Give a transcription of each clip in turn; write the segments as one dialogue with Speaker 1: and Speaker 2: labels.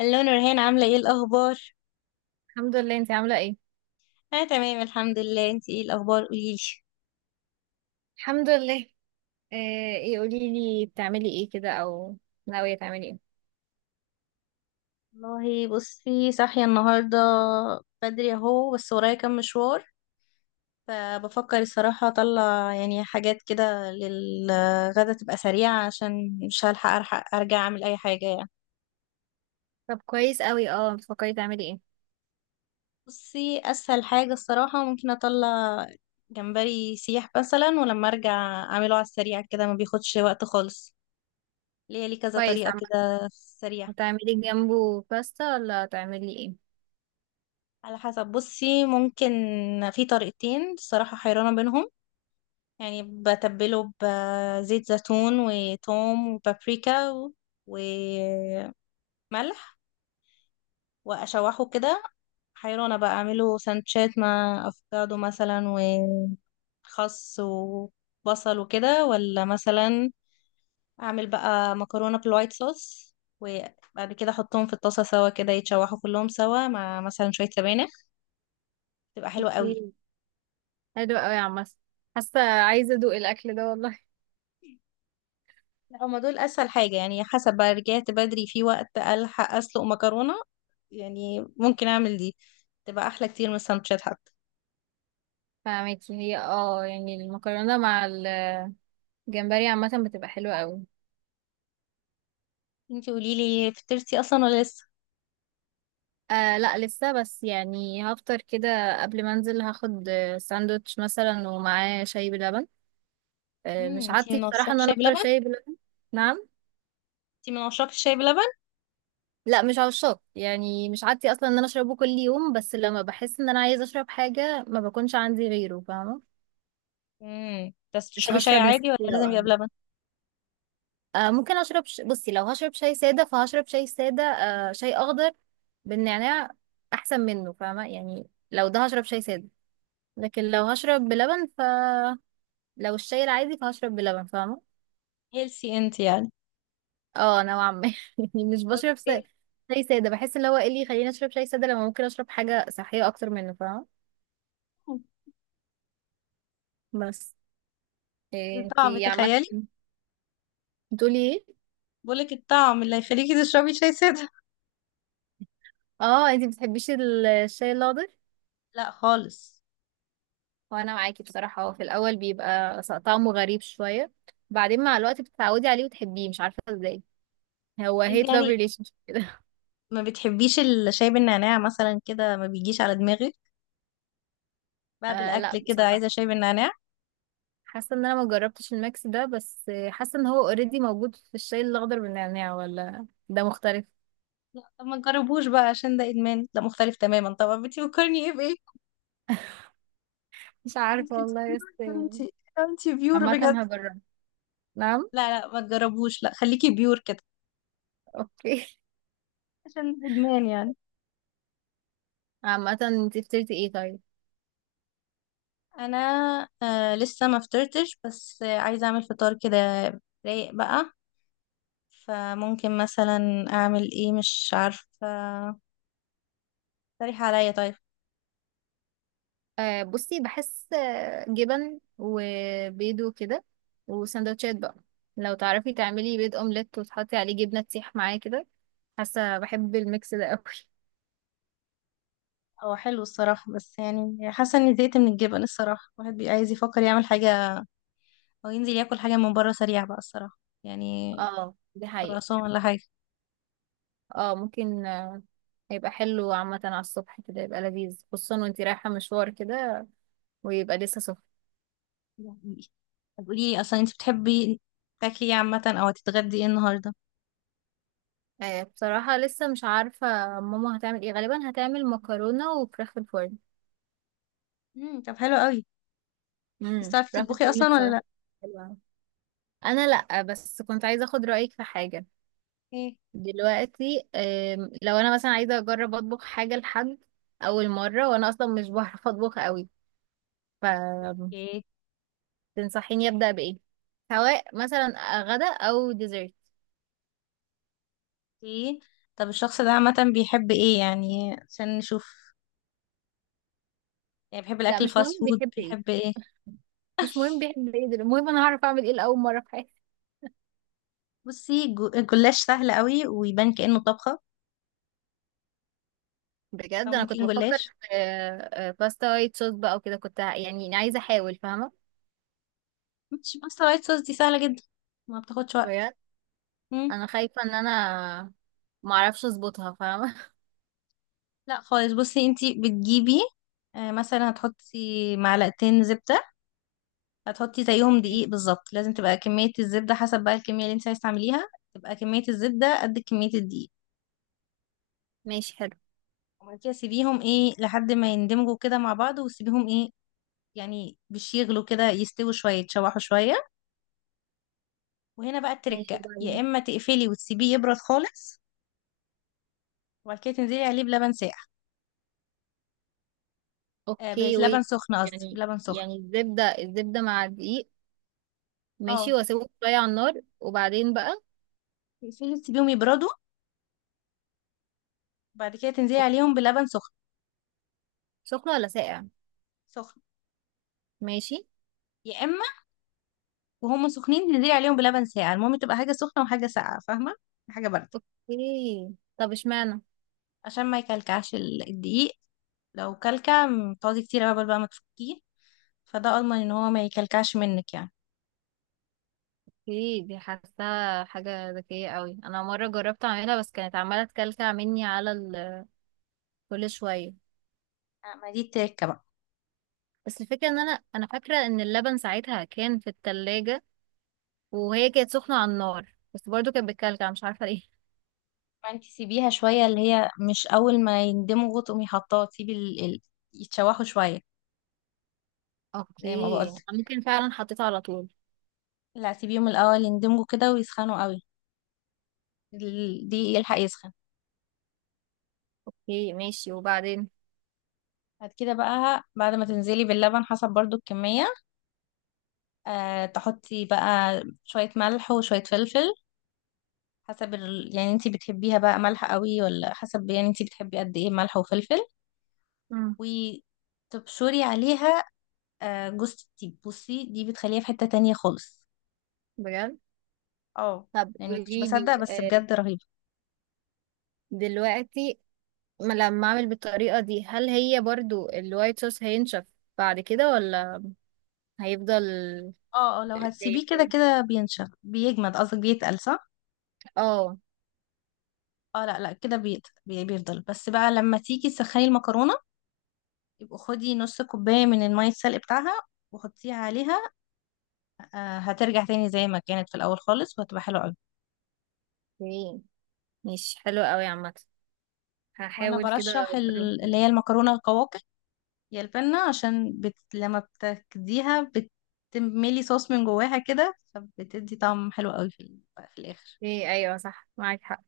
Speaker 1: الو نورهان، عاملة ايه الأخبار؟
Speaker 2: الحمد لله. انت عاملة ايه؟
Speaker 1: أنا تمام الحمد لله. انتي ايه الأخبار، قوليلي؟
Speaker 2: الحمد لله. آه، ايه، قولي لي بتعملي ايه كده او ناوية تعملي ايه؟
Speaker 1: والله بصي، صاحية النهاردة بدري اهو، بس ورايا كام مشوار. فبفكر الصراحة أطلع يعني حاجات كده للغدا تبقى سريعة، عشان مش هلحق ألحق أرجع أعمل أي حاجة يعني.
Speaker 2: طب كويس قوي. اه، بتفكري تعملي ايه؟
Speaker 1: بصي، أسهل حاجة الصراحة ممكن أطلع جمبري سيح مثلا، ولما أرجع أعمله على السريع كده، ما بياخدش وقت خالص. لي كذا
Speaker 2: كويس.
Speaker 1: طريقة
Speaker 2: عامة
Speaker 1: كده سريعة.
Speaker 2: هتعملي جنبه باستا ولا هتعملي ايه؟
Speaker 1: على حسب، بصي ممكن في طريقتين الصراحة، حيرانة بينهم. يعني بتبله بزيت زيتون وتوم وبابريكا وملح وأشوحه كده. حيرانة بقى أعمله سانشات مع أفوكادو مثلا وخس وبصل وكده، ولا مثلا أعمل بقى مكرونة بالوايت صوص، وبعد كده أحطهم في الطاسة سوا كده يتشوحوا كلهم سوا مع مثلا شوية سبانخ، تبقى حلوة قوي.
Speaker 2: اوكي، حلو قوي يا عم. حاسة عايزة ادوق الاكل ده والله.
Speaker 1: لا، هما دول اسهل حاجه، يعني حسب بقى، رجعت بدري في وقت الحق اسلق مكرونه، يعني ممكن اعمل دي، تبقى احلى كتير من السندوتشات حتى.
Speaker 2: فاهمكي. هي اه، يعني المكرونة مع الجمبري عامة بتبقى حلوة قوي.
Speaker 1: انتي قولي لي فطرتي اصلا ولا لسه؟
Speaker 2: آه لا، لسه، بس يعني هفطر كده قبل ما انزل. هاخد ساندوتش مثلا ومعاه شاي بلبن.
Speaker 1: امم،
Speaker 2: مش
Speaker 1: انتي
Speaker 2: عادتي
Speaker 1: من عشاق
Speaker 2: بصراحة ان انا
Speaker 1: الشاي
Speaker 2: افطر
Speaker 1: بلبن؟
Speaker 2: شاي بلبن. نعم.
Speaker 1: انتي من عشاق الشاي بلبن؟
Speaker 2: لا مش عشاق، يعني مش عادتي اصلا ان انا اشربه كل يوم، بس لما بحس ان انا عايزة اشرب حاجة ما بكونش عندي غيره، فاهمة.
Speaker 1: امم، بس
Speaker 2: مش
Speaker 1: تشربي شاي
Speaker 2: هشرب
Speaker 1: عادي ولا
Speaker 2: نسكافيه او
Speaker 1: لازم يبقى
Speaker 2: قهوة.
Speaker 1: بلبن؟
Speaker 2: آه، ممكن اشرب بصي، لو هشرب شاي سادة فهشرب شاي سادة، آه شاي اخضر بالنعناع احسن منه فاهمة يعني. لو ده هشرب شاي سادة، لكن لو هشرب بلبن، فلو الشاي العادي فهشرب بلبن فاهمة.
Speaker 1: هيلسي انتي يعني.
Speaker 2: اه نوعا ما. يعني مش بشرب
Speaker 1: اوكي.
Speaker 2: شاي سادة. بحس اللي هو ايه اللي يخليني اشرب شاي سادة لما ممكن اشرب حاجة صحية اكتر منه فاهمة. بس
Speaker 1: الطعم
Speaker 2: انتي عامة
Speaker 1: تخيلي.
Speaker 2: بتقولي ايه؟
Speaker 1: بقولك الطعم اللي هيخليكي تشربي شاي ساده.
Speaker 2: اه، انتي بتحبيش الشاي الأخضر؟
Speaker 1: لا خالص.
Speaker 2: وانا معاكي بصراحة، هو في الاول بيبقى طعمه غريب شوية، بعدين مع الوقت بتتعودي عليه وتحبيه، مش عارفة ازاي. هو
Speaker 1: انتي
Speaker 2: هيت لاف
Speaker 1: يعني
Speaker 2: ريليشن كده.
Speaker 1: ما بتحبيش الشاي بالنعناع مثلا كده، ما بيجيش على دماغك بعد
Speaker 2: آه لا
Speaker 1: الاكل كده
Speaker 2: بصراحة،
Speaker 1: عايزه شاي بالنعناع؟
Speaker 2: حاسة ان انا ما جربتش الميكس ده، بس حاسة ان هو اوريدي موجود في الشاي الأخضر بالنعناع، ولا ده مختلف؟
Speaker 1: لا طب ما تجربوش بقى، عشان ده ادمان، ده مختلف تماما طبعا. انت بتفكرني ايه بايه؟
Speaker 2: مش عارفة
Speaker 1: انت
Speaker 2: والله. بس
Speaker 1: بيور انت. انت بيور
Speaker 2: عامة
Speaker 1: بجد.
Speaker 2: هجرب. نعم.
Speaker 1: لا لا، ما تجربوش، لا خليكي بيور كده،
Speaker 2: اوكي.
Speaker 1: عشان ادمان يعني.
Speaker 2: عامة انتي فطرتي ايه طيب؟
Speaker 1: انا لسه ما فطرتش، بس عايزه اعمل فطار كده رايق بقى، فممكن مثلا اعمل ايه، مش عارفه، اقترحي عليا طيب.
Speaker 2: آه بصي، بحس جبن وبيض وكده وسندوتشات بقى. لو تعرفي تعملي بيض اومليت وتحطي عليه جبنة تسيح معاه كده، حاسة بحب الميكس ده قوي.
Speaker 1: هو حلو الصراحه، بس يعني حاسه اني زهقت من الجبن الصراحه، الواحد بيبقى عايز يفكر يعمل حاجه او ينزل ياكل حاجه من بره سريع بقى الصراحه يعني،
Speaker 2: اه دي حقيقة.
Speaker 1: خراسان ولا حاجة
Speaker 2: اه ممكن. هيبقى حلو عامة على الصبح كده، يبقى لذيذ خصوصا وانتي رايحة مشوار كده، ويبقى لسه سخن.
Speaker 1: يعني. طب قولي لي أصلا، أنت بتحبي تاكلي إيه عامة، أو هتتغدي إيه النهاردة؟
Speaker 2: آه بصراحة لسه مش عارفة. ماما هتعمل ايه غالبا؟ هتعمل مكرونة وفراخ في الفرن.
Speaker 1: امم، طب حلو قوي. أنت
Speaker 2: امم،
Speaker 1: بتعرفي
Speaker 2: راح
Speaker 1: تطبخي
Speaker 2: الفيلم
Speaker 1: أصلا ولا لأ؟
Speaker 2: بصراحة. حلو أوي. انا لا، بس كنت عايزة اخد رأيك في حاجة.
Speaker 1: ايه؟
Speaker 2: دلوقتي لو انا مثلا عايزة اجرب اطبخ حاجة لحد اول مرة، وانا اصلا مش بعرف اطبخ قوي، فتنصحيني
Speaker 1: اوكي.
Speaker 2: ابدأ بايه؟ سواء مثلا غدا او ديزرت.
Speaker 1: اوكي. طب الشخص ده عامة بيحب إيه يعني، عشان نشوف، يعني بيحب
Speaker 2: لا
Speaker 1: الأكل
Speaker 2: مش مهم
Speaker 1: الفاست فود،
Speaker 2: بيحب ايه،
Speaker 1: بيحب إيه؟
Speaker 2: مش مهم بيحب ايه. المهم انا هعرف اعمل ايه لاول مرة في حياتي.
Speaker 1: بصي، الجلاش سهل قوي ويبان كأنه طبخة،
Speaker 2: بجد انا كنت
Speaker 1: فممكن
Speaker 2: بفكر
Speaker 1: جلاش.
Speaker 2: في باستا وايت صوص بقى وكده. كنت يعني عايزة احاول فاهمة.
Speaker 1: مش باستا وايت صوص دي سهلة جدا، ما بتاخدش وقت. مم.
Speaker 2: انا خايفة ان انا معرفش اظبطها فاهمة.
Speaker 1: لا خالص، بصي أنت بتجيبي مثلا هتحطي معلقتين زبدة، هتحطي زيهم دقيق بالظبط، لازم تبقى كمية الزبدة حسب بقى الكمية اللي انت عايز تعمليها، تبقى كمية الزبدة قد كمية الدقيق.
Speaker 2: ماشي حلو.
Speaker 1: وبعد كده سيبيهم ايه لحد ما يندمجوا كده مع بعض، وسيبيهم ايه يعني مش يغلوا كده، يستووا شوية يتشوحوا شوية، وهنا بقى
Speaker 2: ماشي،
Speaker 1: التركة، يا
Speaker 2: وبعدين؟
Speaker 1: اما تقفلي وتسيبيه يبرد خالص، وبعد كده تنزلي عليه بلبن ساقع.
Speaker 2: اوكي
Speaker 1: بلبن
Speaker 2: ويت.
Speaker 1: سخن قصدي،
Speaker 2: يعني
Speaker 1: بلبن سخن.
Speaker 2: الزبدة مع الدقيق. ماشي،
Speaker 1: اه،
Speaker 2: واسيبه شوية على النار وبعدين بقى؟
Speaker 1: تقفلي تسيبيهم يبردوا، بعد كده تنزلي
Speaker 2: أوك-
Speaker 1: عليهم بلبن سخن.
Speaker 2: سخن ولا ساقع؟
Speaker 1: سخن.
Speaker 2: ماشي.
Speaker 1: يا اما وهم سخنين تنزلي عليهم بلبن ساقع، المهم تبقى حاجة سخنة وحاجة ساقعة، فاهمة، حاجة بارده،
Speaker 2: اوكي، طب اشمعنى؟
Speaker 1: عشان ما يكلكعش الدقيق. لو كلكع تقعدي كتير قبل بقى ما تفكيه، فده اضمن ان هو ما يكلكعش منك يعني.
Speaker 2: اوكي، دي حاساها حاجة ذكية قوي. انا مرة جربت اعملها بس كانت عمالة تكلكع مني على كل شوية.
Speaker 1: ما دي التركه بقى.
Speaker 2: بس الفكرة ان انا فاكرة ان اللبن ساعتها كان في التلاجة، وهي كانت سخنة على النار، بس برضو كانت بتكلكع مش عارفة ليه.
Speaker 1: ما انت سيبيها شويه، اللي هي مش اول ما يندمجوا تقومي حطاه، تسيبي يتشوحوا شويه زي ما
Speaker 2: اوكي،
Speaker 1: بقولت.
Speaker 2: ممكن فعلا حطيتها على طول.
Speaker 1: لا سيبيهم الاول يندمجوا كده ويسخنوا قوي، دي يلحق يسخن.
Speaker 2: اوكي ماشي، وبعدين؟
Speaker 1: بعد كده بقى، بعد ما تنزلي باللبن، حسب برضو الكمية، أه تحطي بقى شوية ملح وشوية فلفل، حسب يعني انتي بتحبيها بقى مالحة قوي، ولا حسب يعني انتي بتحبي قد ايه ملح وفلفل.
Speaker 2: مم.
Speaker 1: وتبشري عليها جوز الطيب، بصي دي بتخليها في حتة تانية خالص.
Speaker 2: بجد؟
Speaker 1: اه،
Speaker 2: طب
Speaker 1: يعني كنتش
Speaker 2: قولي لي
Speaker 1: بصدق، بس بجد رهيبة.
Speaker 2: دلوقتي، ما لما اعمل بالطريقة دي هل هي برضو الوايت صوص هينشف بعد كده، ولا هيفضل
Speaker 1: اه اه، لو
Speaker 2: دايب
Speaker 1: هتسيبيه كده
Speaker 2: كده؟
Speaker 1: كده بينشف، بيجمد قصدك، بيتقل صح؟
Speaker 2: اه.
Speaker 1: اه لا لا، كده بيفضل، بس بقى لما تيجي تسخني المكرونة يبقى خدي نص كوباية من المية السلق بتاعها وحطيها عليها، هترجع تاني زي ما كانت في الأول خالص، وهتبقى حلوة أوي.
Speaker 2: اوكي ماشي حلو قوي عامة،
Speaker 1: وانا
Speaker 2: هحاول كده
Speaker 1: برشح
Speaker 2: اجرب.
Speaker 1: اللي هي المكرونه القواقع، يا البنه، عشان لما بتكديها بتملي صوص من جواها كده، فبتدي طعم حلو قوي في في الاخر.
Speaker 2: ايه؟ ايوه صح، معاك حق.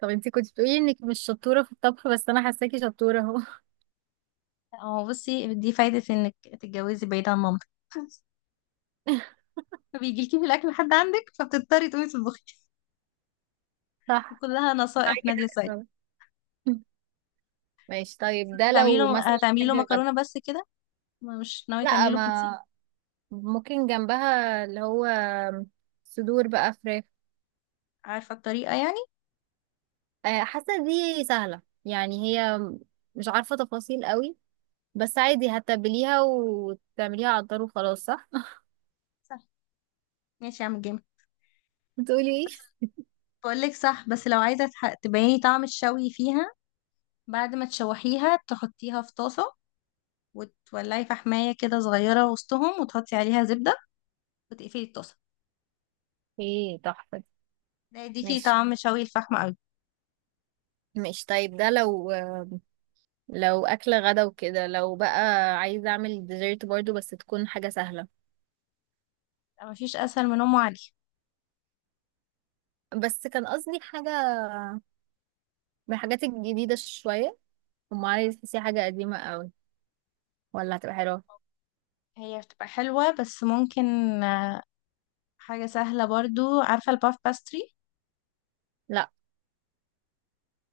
Speaker 2: طب انتي كنت بتقولي انك مش شطورة في الطبخ، بس انا حاساكي شطورة اهو.
Speaker 1: اه بصي، دي فايده انك تتجوزي بعيد عن مامتك فبيجيلكي في الاكل لحد عندك، فبتضطري تقومي تطبخي.
Speaker 2: صح،
Speaker 1: وكلها نصائح
Speaker 2: معاكي
Speaker 1: نادية
Speaker 2: حق
Speaker 1: سعيد.
Speaker 2: فعلا. ماشي
Speaker 1: بس
Speaker 2: طيب،
Speaker 1: انتي
Speaker 2: ده
Speaker 1: هتعملي
Speaker 2: لو
Speaker 1: له
Speaker 2: مثلا
Speaker 1: هتعملي له
Speaker 2: حاجة غدا.
Speaker 1: مكرونه بس كده، مش ناويه
Speaker 2: لا،
Speaker 1: تعملي له بروتين؟
Speaker 2: ما ممكن جنبها اللي هو صدور بقى فراخ.
Speaker 1: عارفه الطريقه يعني؟
Speaker 2: حاسة دي سهلة يعني. هي مش عارفة تفاصيل قوي، بس عادي هتبليها وتعمليها على النار وخلاص صح.
Speaker 1: صح. ماشي يا عم جيم.
Speaker 2: بتقولي ايه؟
Speaker 1: بس بقول لك صح، بس لو عايزه تبيني طعم الشوي فيها، بعد ما تشوحيها تحطيها في طاسة، وتولعي فحماية كده صغيرة وسطهم، وتحطي عليها زبدة وتقفلي الطاسة،
Speaker 2: ايه تحفة دي.
Speaker 1: ده يديكي
Speaker 2: ماشي.
Speaker 1: طعم شوي الفحم قوي.
Speaker 2: ماشي طيب، ده لو أكلة غدا وكده، لو بقى عايزة أعمل ديزرت برضو، بس تكون حاجة سهلة.
Speaker 1: لا، مفيش أسهل من أم علي.
Speaker 2: بس كان قصدي حاجة من الحاجات الجديدة شوية. ام علي دي تحسيها حاجه قديمه قوي، ولا هتبقى حلوه؟
Speaker 1: هي بتبقى حلوة، بس ممكن آه، حاجة سهلة برضو. عارفة الباف باستري؟
Speaker 2: لا.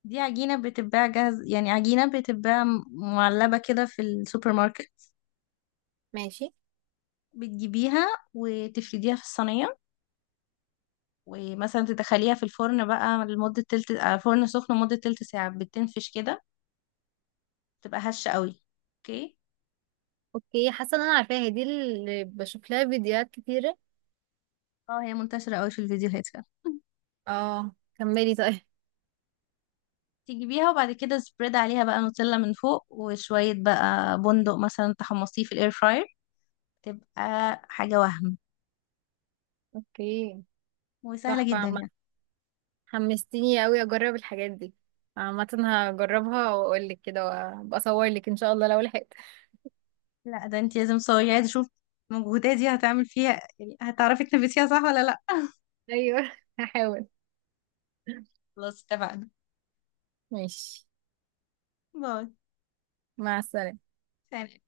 Speaker 1: دي عجينة بتتباع جاهز، يعني عجينة بتتباع معلبة كده في السوبر ماركت،
Speaker 2: ماشي.
Speaker 1: بتجيبيها وتفرديها في الصينية، ومثلا تدخليها في الفرن بقى لمدة تلت فرن سخن لمدة تلت ساعة، بتنفش كده، تبقى هشة قوي. اوكي.
Speaker 2: اوكي، حاسه ان انا عارفاها دي، اللي بشوف لها فيديوهات كتيره.
Speaker 1: اه، هي منتشرة قوي في الفيديوهات فعلا
Speaker 2: اه، كملي طيب.
Speaker 1: تجيبيها، وبعد كده سبريد عليها بقى نوتيلا من فوق، وشوية بقى بندق مثلا تحمصيه في الاير فراير، تبقى حاجة وهم،
Speaker 2: اوكي،
Speaker 1: وسهلة
Speaker 2: تحفه
Speaker 1: جدا
Speaker 2: عامة.
Speaker 1: يعني.
Speaker 2: حمستيني قوي اجرب الحاجات دي. عامه هجربها واقول لك كده، وابقى اصور لك ان شاء الله لو لحقت.
Speaker 1: لا ده انت لازم تصوري، عايزة اشوف مجهوداتي هتعمل فيها، يعني هتعرفي تنفذيها صح ولا لا.
Speaker 2: ايوه، هحاول.
Speaker 1: خلاص اتفقنا.
Speaker 2: ماشي.
Speaker 1: باي.
Speaker 2: مع السلامه.
Speaker 1: سلام.